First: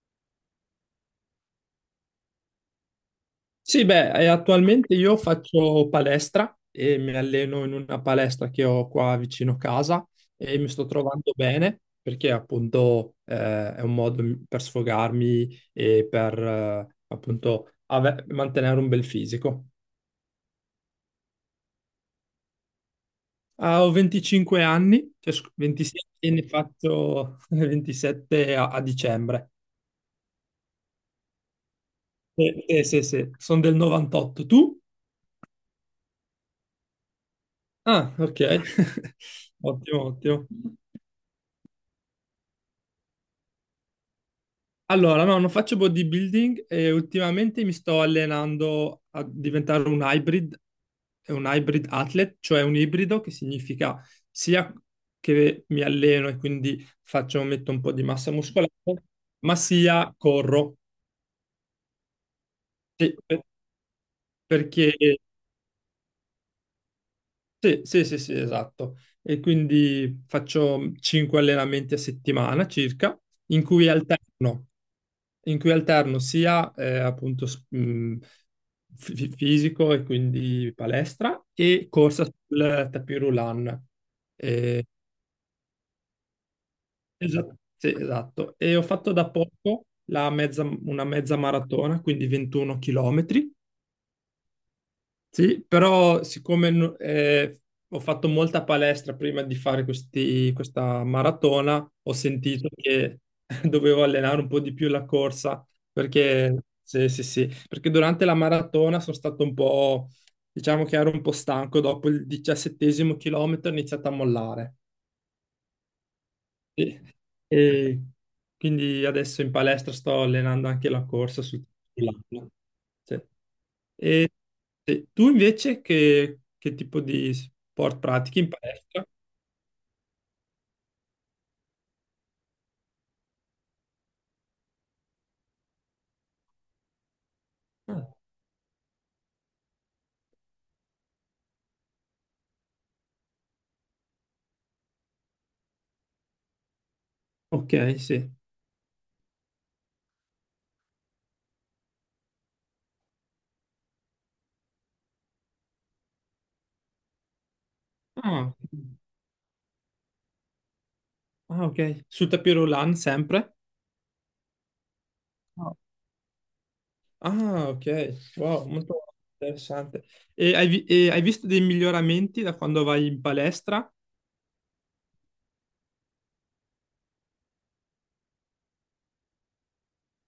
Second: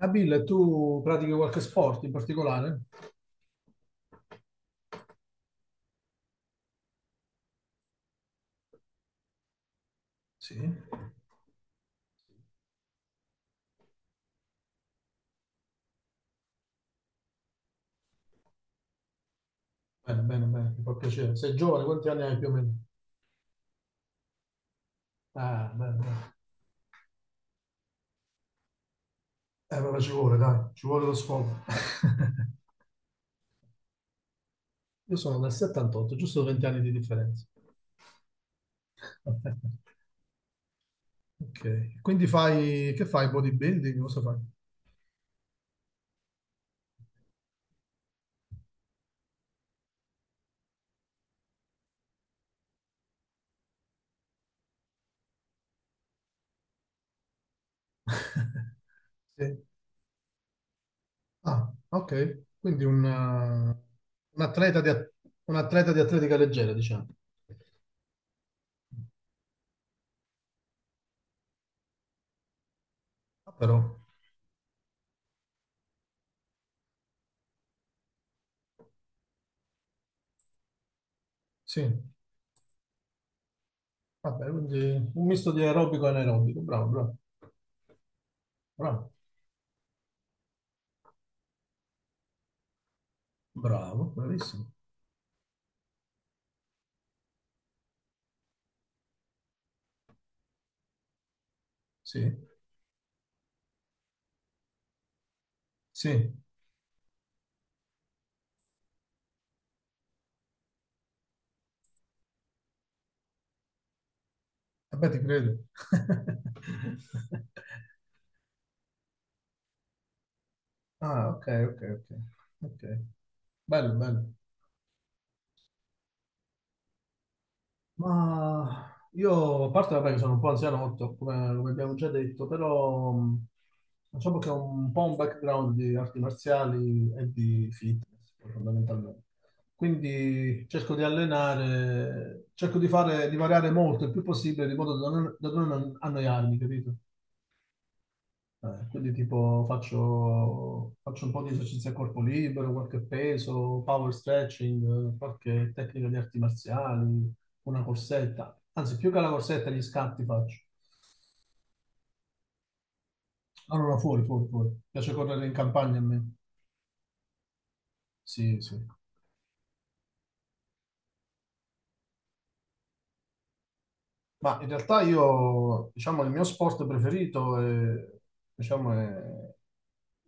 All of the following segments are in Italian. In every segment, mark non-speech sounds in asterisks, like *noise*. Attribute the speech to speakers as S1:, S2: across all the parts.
S1: Nabil, tu pratichi qualche sport in particolare?
S2: Sì, beh, attualmente io faccio palestra e mi alleno in una palestra che ho qua vicino casa e
S1: Sì.
S2: mi sto trovando bene perché appunto è un modo per sfogarmi e per appunto mantenere un bel fisico.
S1: Bene, bene, bene, mi fa piacere. Sei giovane, quanti anni hai più o meno?
S2: Ah, ho 25 anni, cioè,
S1: Ah, bene,
S2: 27 e
S1: bene.
S2: ne faccio *laughs* 27 a, a dicembre.
S1: Vabbè, ci vuole, dai, ci vuole lo sfogo. *laughs*
S2: Sì, sì, sono del 98. Tu?
S1: Io sono del '78, giusto 20 anni di differenza.
S2: Ah, ok. *laughs*
S1: *laughs*
S2: Ottimo, ottimo.
S1: Ok, quindi fai, che fai? Bodybuilding? Cosa fai?
S2: Allora, no, non faccio bodybuilding e ultimamente mi sto allenando a diventare un hybrid athlete, cioè un ibrido che significa sia che mi alleno e quindi faccio, metto un po' di massa muscolare,
S1: *laughs*
S2: ma
S1: Sì.
S2: sia corro.
S1: Ah, ok, quindi un, eh,
S2: Sì,
S1: un atleta di,
S2: perché
S1: at- un atleta di atletica leggera, diciamo.
S2: sì, sì, sì, sì, esatto. E quindi faccio 5 allenamenti a settimana circa,
S1: Ah,
S2: in
S1: però,
S2: cui alterno. In cui alterno sia appunto fisico e quindi palestra
S1: sì,
S2: e corsa sul tapis roulant.
S1: vabbè,
S2: Eh,
S1: quindi un misto di aerobico e anaerobico, bravo, bravo,
S2: esatto, sì, esatto. E ho
S1: bravo,
S2: fatto da poco la una mezza maratona, quindi 21 chilometri.
S1: bravo, bravissimo.
S2: Sì, però siccome ho fatto molta palestra prima di fare questa maratona, ho
S1: Sì,
S2: sentito che *laughs* dovevo allenare un po' di più la corsa,
S1: sì,
S2: perché, sì, sì, sì, perché durante la maratona sono stato un po', diciamo che ero un po' stanco, dopo il 17º chilometro ho iniziato a mollare.
S1: vabbè, ti credo.
S2: Sì.
S1: *laughs*
S2: E quindi adesso in palestra sto allenando anche la
S1: Ah,
S2: corsa
S1: ok, ok, ok,
S2: sull'acqua.
S1: ok.
S2: Sì.
S1: Bello, bello.
S2: E sì. Tu invece che tipo di sport pratichi in
S1: Ma
S2: palestra?
S1: io, a parte vabbè, che sono un po' anzianotto, come abbiamo già detto, però diciamo che ho un po' un background di arti marziali e di
S2: Ah,
S1: fitness, poi, fondamentalmente. Quindi cerco di allenare, cerco di fare, di variare molto il più possibile, di modo da non, annoiarmi, capito?
S2: ok, sì.
S1: Quindi tipo faccio un po' di esercizi a corpo libero, qualche peso, power stretching, qualche tecnica di arti marziali, una
S2: Ah,
S1: corsetta. Anzi, più che la corsetta, gli scatti faccio.
S2: ah, ok. Sul tapis roulant sempre?
S1: Allora, fuori, fuori, fuori. Mi piace correre in
S2: No.
S1: campagna a me.
S2: Ah, ok.
S1: Sì,
S2: Wow,
S1: sì.
S2: molto interessante. E hai, e hai visto dei miglioramenti da quando vai in palestra?
S1: Ma in realtà io, diciamo, il mio sport preferito è, diciamo, è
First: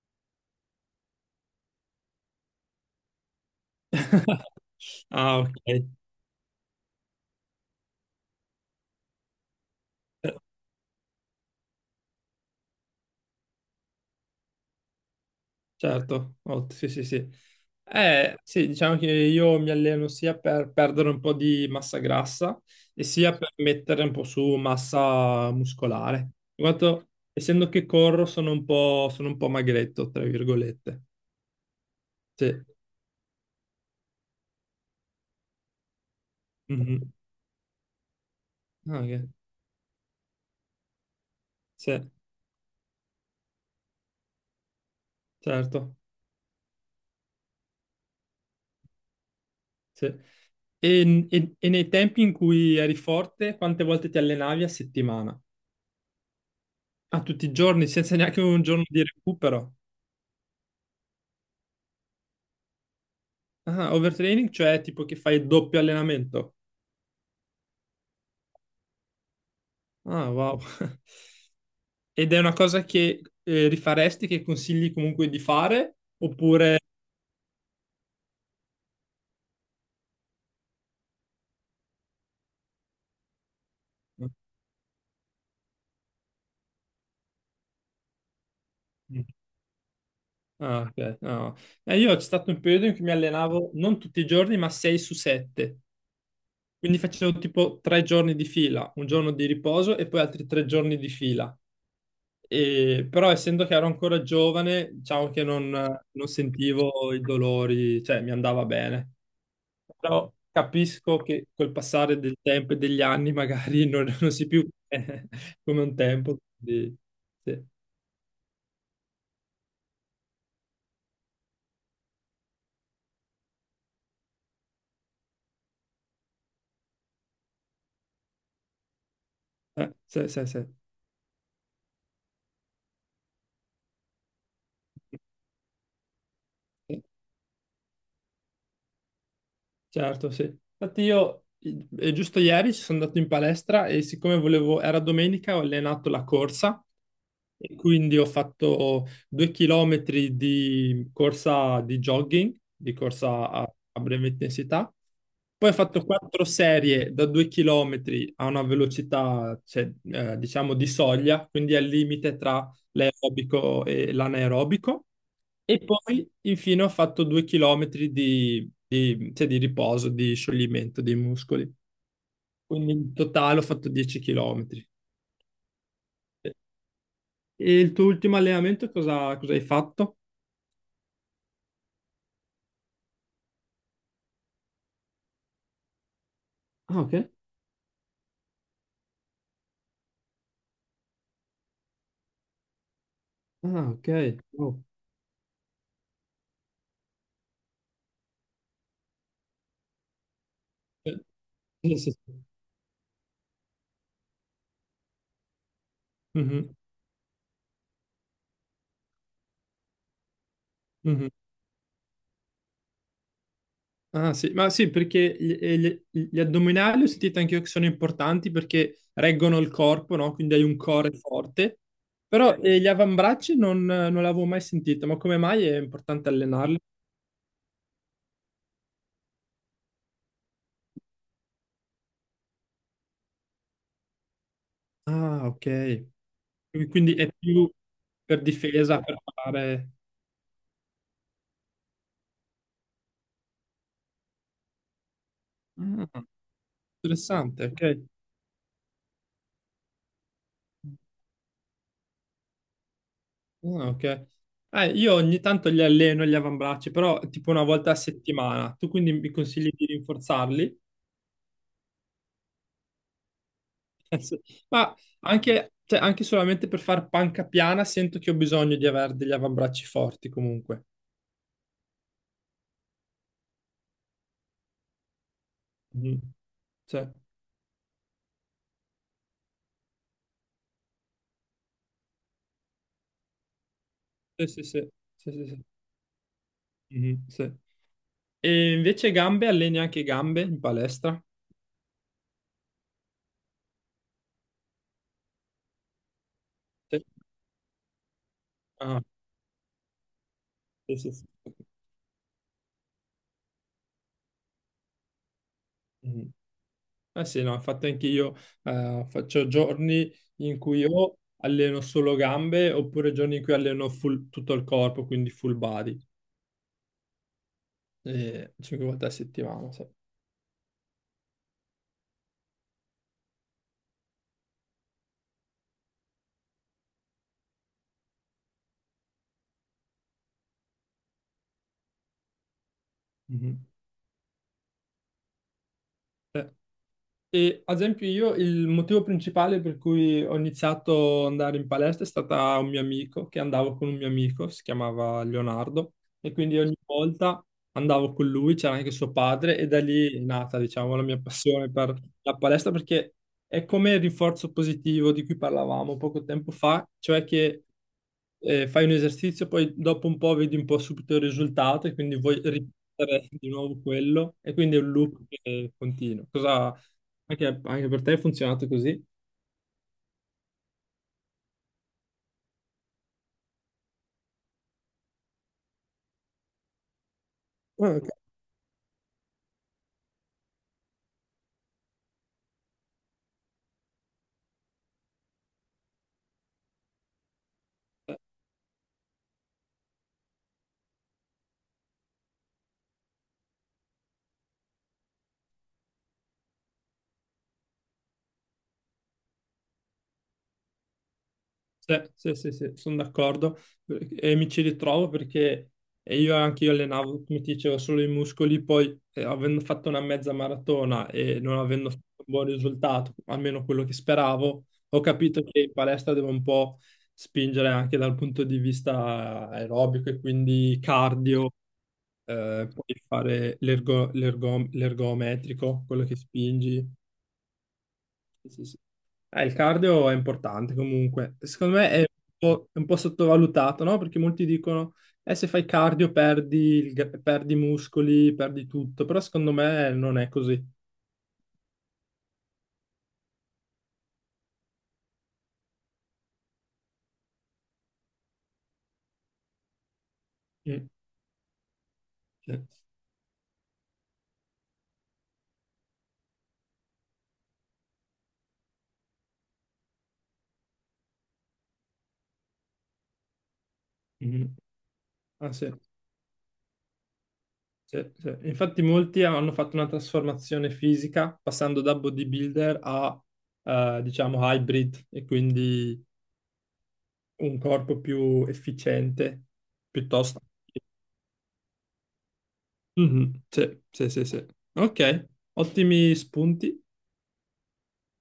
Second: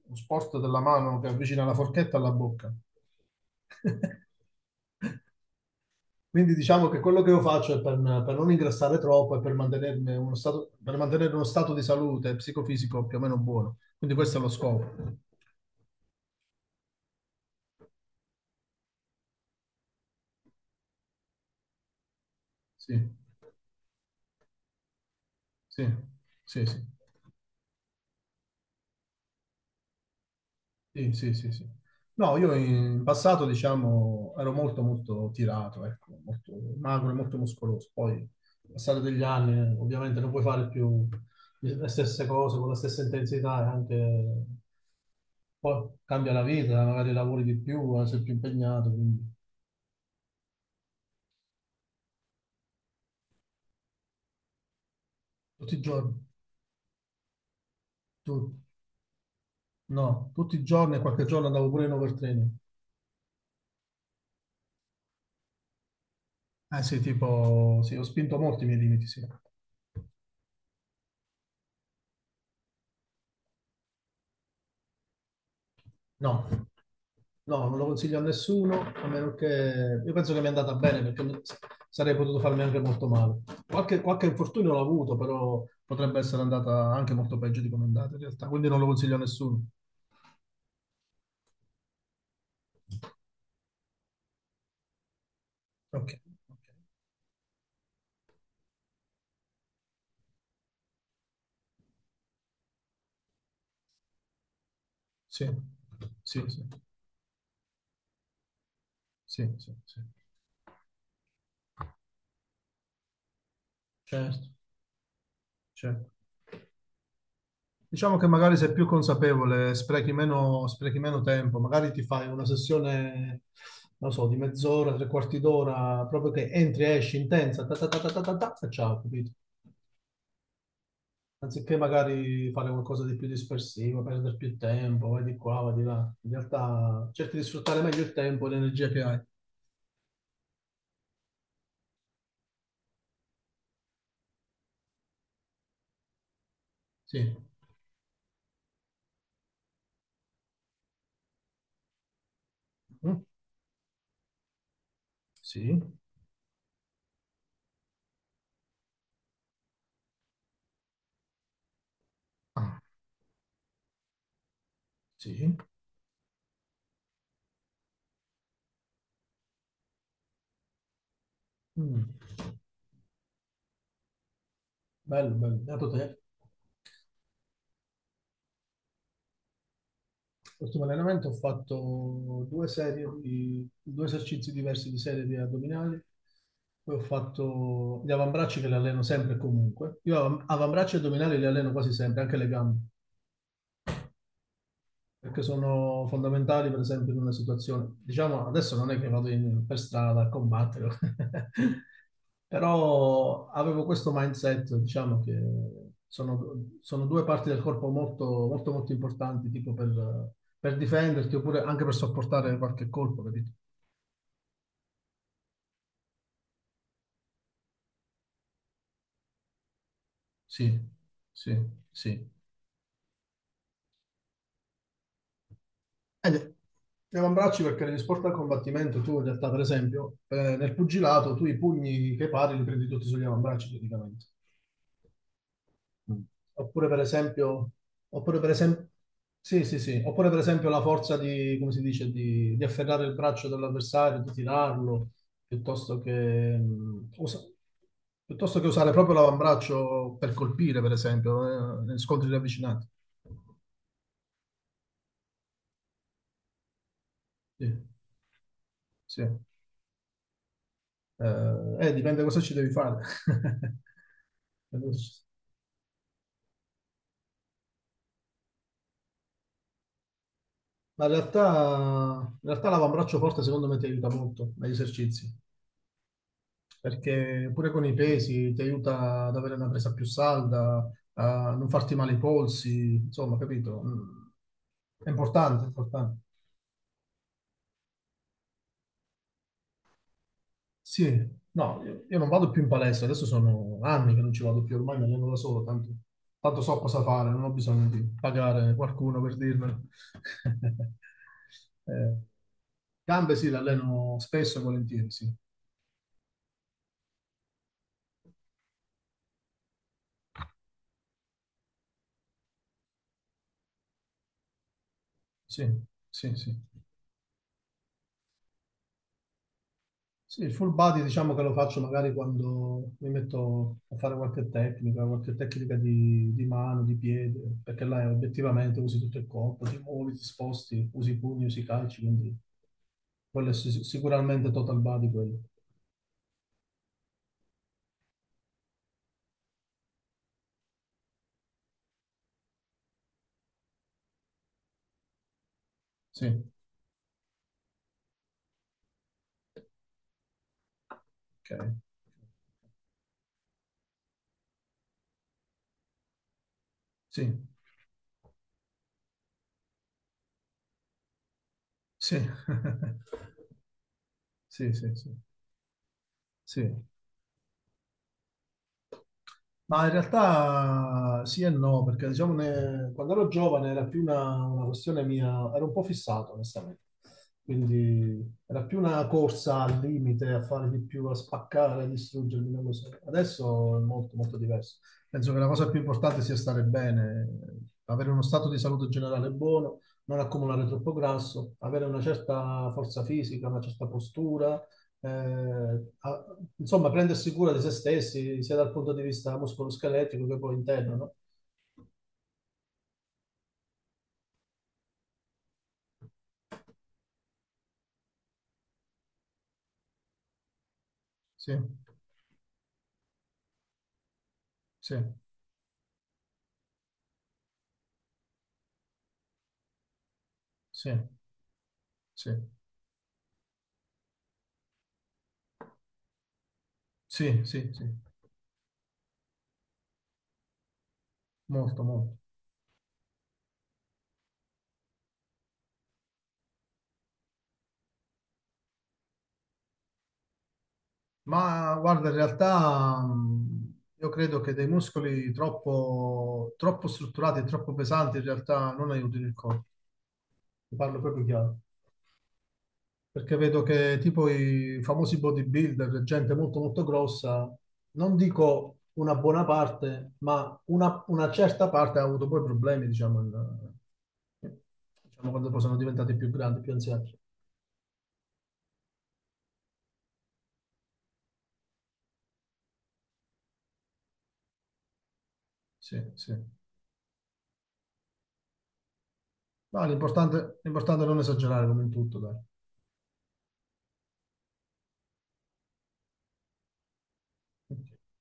S1: lo sport della mano che avvicina la forchetta alla bocca. *laughs*
S2: *laughs* Ah, ok.
S1: Quindi diciamo che quello che io faccio è per non ingrassare troppo e per mantenermi uno stato, per mantenere uno stato di salute psicofisico più o meno buono. Quindi questo è lo scopo.
S2: Certo, sì, sì, sì. Sì, diciamo che io mi alleno sia per perdere un po' di massa grassa
S1: Sì,
S2: e sia per mettere un po' su massa
S1: sì,
S2: muscolare.
S1: sì,
S2: In
S1: sì,
S2: quanto, essendo che corro, sono un po' magretto, tra virgolette.
S1: sì, sì, sì, sì. No, io
S2: Sì.
S1: in passato, diciamo, ero molto, molto tirato, ecco, molto magro
S2: Mhm.
S1: e molto muscoloso. Poi, passare
S2: Ah,
S1: degli
S2: ok.
S1: anni, ovviamente non puoi fare più le
S2: Sì,
S1: stesse cose con la stessa intensità e anche poi
S2: certo.
S1: cambia la vita, magari lavori di più, sei più impegnato, quindi
S2: Sì. E, e nei tempi in cui eri forte, quante volte ti allenavi a settimana?
S1: tutti i giorni,
S2: A tutti i giorni, senza neanche
S1: tu-
S2: un giorno di recupero?
S1: no, tutti i giorni e qualche giorno andavo pure in overtraining.
S2: Ah, overtraining, cioè tipo che fai doppio allenamento.
S1: Eh sì, tipo, sì, ho spinto molti i miei limiti, sì.
S2: Ah, wow. *laughs* Ed è una cosa che rifaresti, che consigli comunque di fare?
S1: No,
S2: Oppure...
S1: no, non lo consiglio a nessuno, a meno che... Io penso che mi è andata bene, perché sarei potuto farmi anche molto male. Qualche infortunio l'ho avuto, però potrebbe essere andata anche molto peggio di come è andata in realtà, quindi non lo consiglio a nessuno.
S2: Ah, ok. No. Io c'è stato un periodo in cui mi allenavo non tutti i giorni, ma 6 su 7.
S1: Ok, ok.
S2: Quindi facevo tipo 3 giorni di fila, un giorno di riposo e poi altri 3 giorni di fila. Però essendo che ero ancora giovane, diciamo che
S1: Sì,
S2: non
S1: sì, sì,
S2: sentivo i dolori, cioè mi andava bene.
S1: sì, sì, sì.
S2: Però capisco che col passare del tempo e degli anni *laughs* magari non, non si
S1: Certo,
S2: più *laughs* come un
S1: certo.
S2: tempo. Quindi, sì.
S1: Diciamo che magari sei più consapevole, sprechi meno tempo, magari ti fai una sessione, non so, di mezz'ora, tre quarti d'ora, proprio che entri e esci intensa, ta ta ta ta ta ta, ta, e ciao, capito?
S2: Sì, sì,
S1: Anziché magari fare qualcosa di più dispersivo, perdere più tempo,
S2: sì.
S1: vai di qua, vai di là. In realtà cerchi di sfruttare meglio il tempo e l'energia che hai.
S2: Certo, sì. Infatti io giusto ieri sono andato in palestra e siccome volevo, era domenica, ho allenato la corsa
S1: Sì.
S2: e quindi ho fatto 2 chilometri di corsa di jogging, di
S1: Mm?
S2: corsa a, a breve intensità. Poi ho
S1: Sì.
S2: fatto 4 serie da 2 chilometri a una velocità, cioè, diciamo, di soglia, quindi al limite tra
S1: Ah,
S2: l'aerobico e l'anaerobico.
S1: sì.
S2: E poi, infine, ho fatto due chilometri di, cioè, di riposo, di scioglimento dei muscoli.
S1: Mm.
S2: Quindi in totale ho fatto 10 chilometri.
S1: Bello, bello. Beato te.
S2: E il tuo ultimo allenamento cosa, cosa hai fatto?
S1: L'ultimo allenamento ho fatto due serie di, due esercizi diversi di serie di addominali, poi ho
S2: Ah, ok.
S1: fatto gli avambracci che li alleno sempre e comunque. Io avambracci e addominali li alleno quasi sempre, anche le gambe
S2: Ah, ok. Oh.
S1: perché sono fondamentali, per esempio, in una situazione. Diciamo, adesso non è che vado per strada a combattere,
S2: Eh,
S1: *laughs*
S2: sì, sì, sì.
S1: però avevo questo mindset, diciamo, che sono,
S2: Mhm,
S1: sono due parti del corpo molto, molto, molto importanti, tipo per
S2: mhm.
S1: difenderti oppure anche per sopportare qualche colpo, capito?
S2: Ah, sì. Ma sì, perché gli, gli addominali ho sentito anche io che sono importanti perché reggono il corpo, no? Quindi hai un
S1: Sì,
S2: core
S1: sì,
S2: forte.
S1: sì.
S2: Però gli avambracci non, non l'avevo mai sentito, ma come mai è importante
S1: E
S2: allenarli?
S1: gli avambracci perché negli sport da combattimento tu in realtà per esempio nel pugilato tu i pugni che pari li prendi tutti sugli avambracci praticamente.
S2: Ah, ok.
S1: Mm. Oppure
S2: Quindi
S1: per
S2: quindi è più
S1: esempio, oppure
S2: per
S1: per esempio,
S2: difesa, per
S1: sì, sì,
S2: fare...
S1: sì, oppure per esempio la forza di, come si dice, di afferrare il braccio dell'avversario, di tirarlo, piuttosto
S2: Ah,
S1: che, mh, usa-
S2: interessante, ok.
S1: piuttosto che usare proprio l'avambraccio per colpire, per esempio, negli scontri ravvicinati.
S2: Ah, ok. Io ogni tanto li alleno gli avambracci, però tipo una
S1: Sì,
S2: volta a settimana. Tu quindi
S1: sì.
S2: mi consigli di rinforzarli? *laughs*
S1: Eh, dipende cosa ci devi fare.
S2: Sì.
S1: *laughs*
S2: Ma anche, cioè, anche solamente per fare panca piana sento che ho bisogno di avere degli avambracci forti comunque.
S1: Ma in realtà l'avambraccio forte secondo me ti aiuta molto negli esercizi.
S2: Mhm. Cioè,
S1: Perché pure con i pesi ti aiuta ad avere una presa più salda, a non farti male i polsi, insomma, capito? Mm.
S2: sì, sì, sì.
S1: È
S2: Sì, sì,
S1: importante,
S2: sì.
S1: è importante.
S2: Mhm, sì. E invece gambe, alleni anche gambe in
S1: Sì,
S2: palestra?
S1: no, io non vado più in palestra, adesso sono anni che non ci vado più, ormai mi alleno da solo, tanto, so cosa
S2: Sì.
S1: fare, non ho bisogno di pagare
S2: Ah.
S1: qualcuno per dirmelo.
S2: Sì,
S1: *laughs*
S2: sì, sì.
S1: Eh, gambe sì, le alleno spesso e volentieri, sì,
S2: Mm. Eh sì, no, infatti anche io faccio giorni in cui o alleno solo gambe oppure giorni in cui alleno tutto il corpo, quindi full
S1: sì,
S2: body,
S1: sì, sì.
S2: 5 volte a settimana. Sì.
S1: Sì, il full body diciamo che lo faccio magari quando mi metto a fare qualche tecnica di mano, di piede, perché là obiettivamente usi tutto il corpo, ti muovi, ti sposti, usi i pugni, usi i calci, quindi quello è
S2: Mhm.
S1: sicuramente total body quello.
S2: E ad esempio io il motivo principale per cui ho iniziato ad andare in palestra è stata un mio amico, che andavo con un mio amico, si chiamava Leonardo, e
S1: Sì,
S2: quindi ogni volta andavo con lui, c'era anche suo padre, e da lì è nata, diciamo, la mia passione
S1: ok.
S2: per la palestra, perché è come il rinforzo positivo di cui parlavamo poco tempo fa,
S1: Sì,
S2: cioè che fai un esercizio, poi dopo un po' vedi un po' subito il risultato e quindi
S1: sì.
S2: vuoi ripetere di
S1: *laughs*
S2: nuovo quello e
S1: Sì,
S2: quindi è un
S1: sì, sì.
S2: loop che continua.
S1: Sì.
S2: Cosa anche, anche per te è funzionato così?
S1: Ma in realtà sì e no, perché diciamo quando ero giovane era più una questione mia, ero un po' fissato, onestamente.
S2: Ah, ok.
S1: Quindi era più una corsa al limite, a fare di più, a spaccare, a distruggermi, non lo so. Adesso è molto, molto diverso. Penso che la cosa più importante sia stare bene, avere uno stato di salute generale buono, non accumulare troppo grasso, avere una certa forza fisica, una certa postura, insomma, prendersi cura di se stessi, sia dal punto di vista muscoloscheletico che poi interno, no?
S2: Sì, sì, sì, sì, sono d'accordo e mi ci ritrovo perché io anche io allenavo, come ti dicevo, solo i muscoli, poi avendo fatto una mezza maratona e
S1: Sì,
S2: non avendo fatto un buon risultato, almeno quello che speravo,
S1: sì,
S2: ho capito che in palestra devo un po' spingere anche dal punto di vista aerobico e quindi
S1: sì,
S2: cardio,
S1: sì,
S2: poi fare l'ergometrico, quello che spingi.
S1: sì, sì, sì,
S2: Sì, sì. Sì. Il cardio è importante comunque. Secondo
S1: molto,
S2: me
S1: molto.
S2: è un po' sottovalutato, no? Perché molti dicono, se fai cardio perdi, perdi i muscoli, perdi tutto, però secondo me non è così.
S1: Ma guarda, in realtà io credo che dei muscoli troppo, troppo strutturati e troppo pesanti in realtà non aiutino il corpo. Ti
S2: Mm,
S1: parlo proprio chiaro.
S2: sì.
S1: Perché vedo che tipo i famosi bodybuilder, gente molto molto grossa, non dico una buona parte, ma una, certa parte ha avuto poi problemi, diciamo,
S2: Mhm.
S1: diciamo, quando
S2: Ah,
S1: poi
S2: sì,
S1: sono diventati più grandi, più anziani.
S2: sì, sì. Infatti molti hanno fatto una trasformazione fisica passando da bodybuilder a, diciamo, hybrid e
S1: Sì,
S2: quindi
S1: sì.
S2: un corpo più efficiente
S1: Ma
S2: piuttosto.
S1: l'importante è non esagerare come in tutto, dai.
S2: Mhm, sì, sì, sì, sì. Ok, ottimi spunti.
S1: Ok.